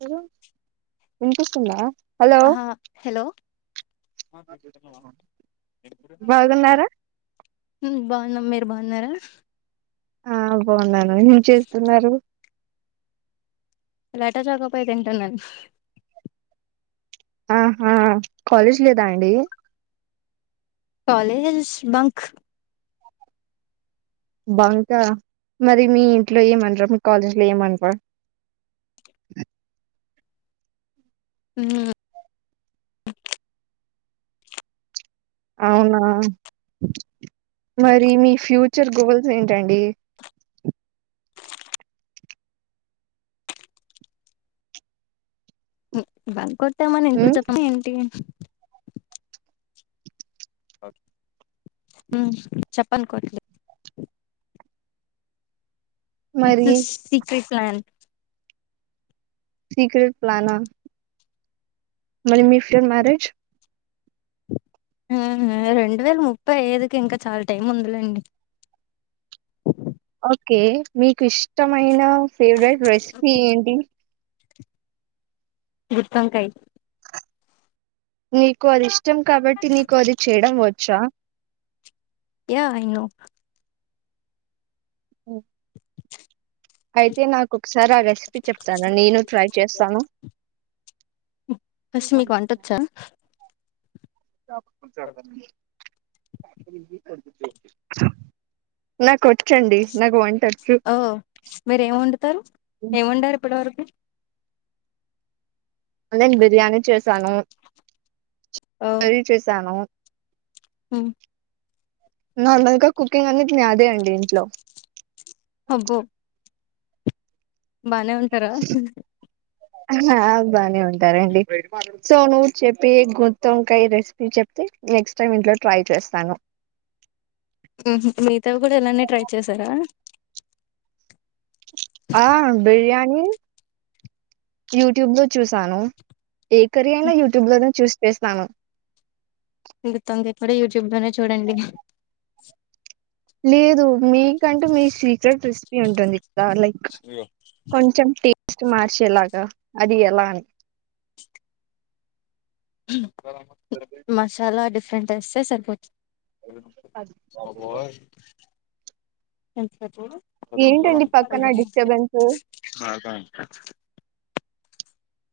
Hello ఇన్పిస్తుందా హ hello బాగున్నారా మ్ బాగున్నాం మీరు బాగున్నారా ఆ బాగున్నాను ఏం చేస్తున్నారు లటోచకపోయ్ తింటున్నాను ఆహా కాలేజ్ లేదా అండి కాలేజ్ష్ బంక్ బంకా మరి మీ ఇంట్లో ఏమనరు మీ కాలేజ్లో ఏమనర మ్మ్ అవునా మరి మీ ఫ్యూచర్ గోల్స్ ఏంటండి మ్ బంక్ కొట్టామని ఇంట్లో ఉమ్ చెప్పం ఏంటి అ ఉమ్ చెప్పనుకోండి ఇట్స్ మరి అ సీక్రెట్ ప్లాన్ సిక్రెట్ ప్లానా మరి మీ ఫ్రైమ్ మ్యారేజ్ ఆ ఆ రెండు వేల ముప్పై ఐదుకి ఇంకా చాలా టైం ఉందిలేండి ఓకే మీకు ఇష్టమైన ఫేవరెట్ రెసిపీ ఏంటి గుత్తోంకాయ్ నీకు అది ఇష్టం కాబట్టి నీకు అది చేయడం వచ్చా యా ఐ నో మ్ అయితే నాకు ఒకసారి ఆ రెసిపీ చెప్తాను నేను ట్రై చేస్తాను ఫస్ట్ మీకు వంటోచ్చ కొంచం అర్ధం అయ్యింది [unintelligible] నాక్ ఒచ్చండి నాకు వం ఓ మీర ఎం వండుతారు ఏం వండారు ఇప్పటి వరకు నేను బిర్యానీ చేసాను కర్రీ చేసాను ఆ నార్మల్గా కుకింగ్ అనేద్ నాదే అండి ఇంట్లో అబ్బో బానే ఉంటారా ఆ బానే ఉంటారండి సో నువ్వు చెప్పి గుత్తోంకాయ రెసిపీ చెప్తే నెక్స్ట్ టైం ఇంట్లో ట్రై చేస్తాను మిగతావి కూడా ఇలానే ట్రై చేశారా ఆ బిర్యానీ యూట్యూబ్ లో చూసాను ఏ కర్రీ అయినా యూట్యూబ్ లోనే చూస్ చేస్తాను ఇ గుత్తోంకాయ కూడా యూట్యూబ్ లోనే చూడండి లేదు మీకంటే మీ సీక్రెట్ రెసిపీ ఉంటది ఆ లైక్ కొంచెం టేస్ట్ మార్చేలాగా అది ఎలా అని మసాలా డిఫరెంట్ ఏస్తే సరిపోతు బాబోయ్ ఏంటో చూడు ఏంటండి పక్కన డిస్టర్బెన్స్ [unintelligible] కాని కాని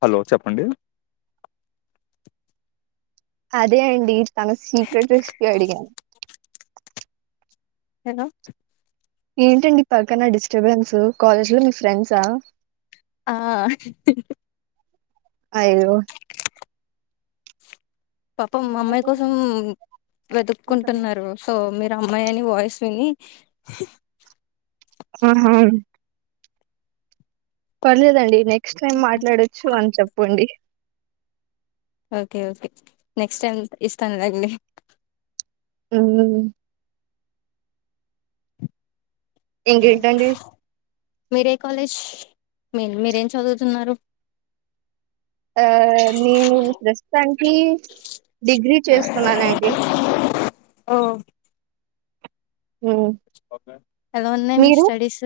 హలో చెప్పండి అదే అండి తను సీక్రెట్ రెసిపీ అడిగాను. హలో ఏంటండి పక్కన డిస్టర్బెన్సు కాలేజ్ లో మీ ఫ్రెండ్సా ఆ అయ్యో పాపం అమ్మాయి కోసం వెళ్తున్నారు వెతుక్కుంటున్నారు. సో మీరు అమ్మాయి అని వాయి విని ఆహా పర్లేదండి నెక్స్ట్ టైం మాట్లాడచ్చు అని చెప్పండి. ఓకే ఓకే నెక్స్ట్ టైమ్ ఇస్తానుదండి. ఉ ఏంటండి‌ మీరే కాలేజ్ మీ మీరేం చదువుతున్నారు. ఆ నేను ప్రస్తుతానికి డిగ్రీ చేస్తున్నాను అండి ఆ ఉమ్, ఎలా ఉన్నాయి మీ మీరు స్టడీస్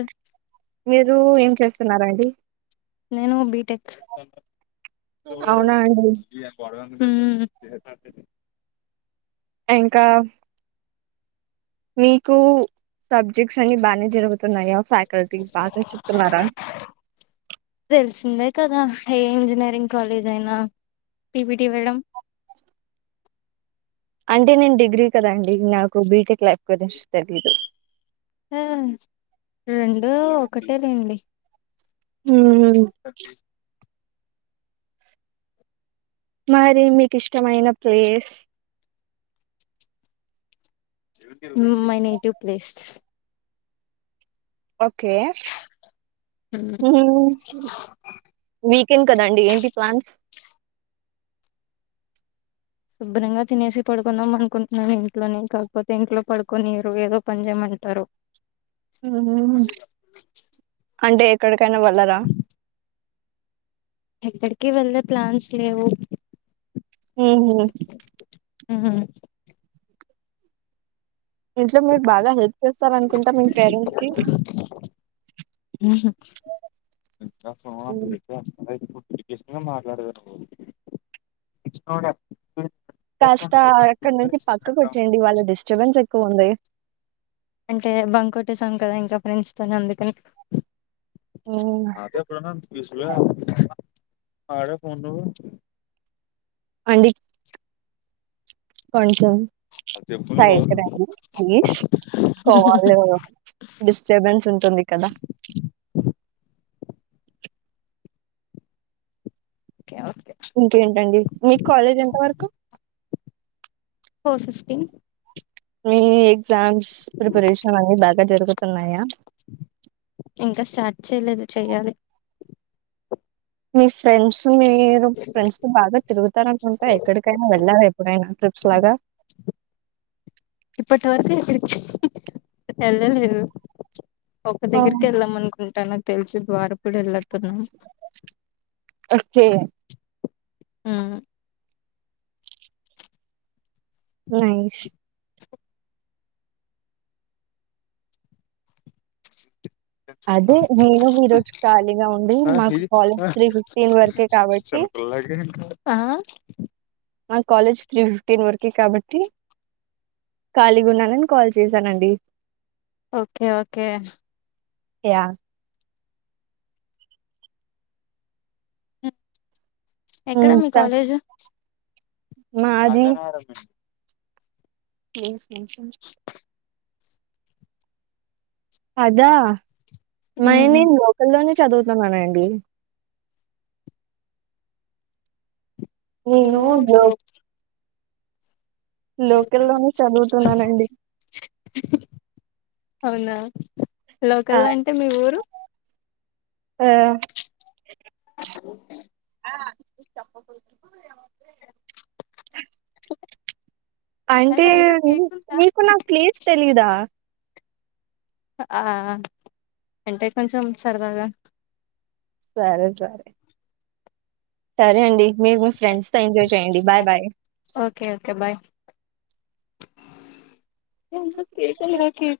మీరు ఏం చేస్తున్నారండి నేను బిటెక్ అవునా అండి [unintelligible] ఊ ఎంకా మీకు సబ్జెక్ట్స్ అన్ని బానే జరుగుతున్నాయా ఫాకల్టీ బాగా చెప్తున్నారా. ఉన్నాయి కదా ఏ ఇంజనీరింగ్ కాలేజ్ అయినా పీపీటి వేయడం [inaudible] అంటే నేను డిగ్రీ కదా అండి. నాకు బీటెక్ లైఫ్ గురించి తెలియదు. ఆ రెండు ఒకటే లేండి. మ్మ్ [unintelligible] మరి మీకు ఇష్టమైన place my native place okay మీ వీకెండ్ కదండి ఏంటి ప్లాన్స్ శుభ్రంగా తినేసి పడుకుందాం అనుకుంటున్నాను ఇంట్లోనే కాకపోతే ఇంట్లో పడుకొనియరు ఏదో పని చేయమని అంటారు హూ అంటే ఎక్కడికైనా వెళ్లరా ఏక్కడికి వెళ్లేే ప్లాన్స్ లేవు హుమ్ ఉ ఇంట్లో మీరు బాగా హెల్ప్ చేస్తారనుకుంటా మీ పేరెంట్స్ కి హూ మ్మ్ టెస్ట్ గా మాట్లాడియ్యకపోవచ్చు. కాస్త అక్కడ నుంచి పక్కకు వచ్చేయండి వాళ్ళ డిస్టర్బెన్స్ ఎక్కువ ఉంది. అంటే బంకోటేసాం కదా ఇంకా ఫ్రెండ్స్తోనే అందుకని మ్మ్ అదే ఎప్పుడుంద మడ ఫోన్ అడి కొంచం సైడ్ కి [unintelligible] సో వాళ్ళు డిస్టర్బెన్స్ ఉంటుంది కదా ఓకే ఓకే ఉంటుందడీ మీకు కాలేజ్ ఎంత వరకు ఫోర్ ఫిఫ్టీన్ మీ ఎగ్జామ్ ప్రిపరేషన్ అన్ని బాగా జరుగుతున్నాయా ఇంకా స్టార్ట్ చేయలేదు చెయ్యాలి మీ ఫ్రెండ్స్ మీరు ఫ్రెండ్స్ తో బాగా తిరుగుత రనుకుంటా ఎక్కడికైనా వెళ్ళారా ఎప్పుడైనా ట్రిప్స్ లాగా ఇప్పటి వరకు ఎక్కడికి వెళ్ళలేదు ఒక దగ్గరికి అవును. వెళ్ళాం అనుకుంటాను తెలిసి ద్వారకుడు వెళ్ళట్టున్నాం ఓకే ఆ నైస్ అదే నేను ఈ రోజు ఖాళీగా ఉండే మాకు కాలజ్ త్రీ ఫిఫ్టీన్ వరకే కాబట్టి మా కాలేజ్ త్రీ ఫిఫ్టీన్ వరకె కాబట్టి ఖాళీగా ఉన్నానని కాల్ చేసానండి ఓకే ఓకే యః ఎక్కడ హ్మ్. మీ స కాలేజు మాది ఏ అదా మై నేను లోకల్లోనే చదువుతున్నాను అండి నేను లో [inaudible] లోకల్ లోకల్‌లోనే చదువుతున్నానండి. అవునా లోకల్ ల అంటే మీ ఊరు ఆ ఓే చప్ప అంటే అరే అందులో కేక్ ఉందా నీకు నా ప్లేస్ తెలీదా ఆ అంటే కొంచెం సరదాగా సరే సరే సరే అండి మీరు మీ ఫ్రెండ్స్‌తో ఎంజాయ్ చేయండి. Bye, bye. Okay okay bye [unintelligible]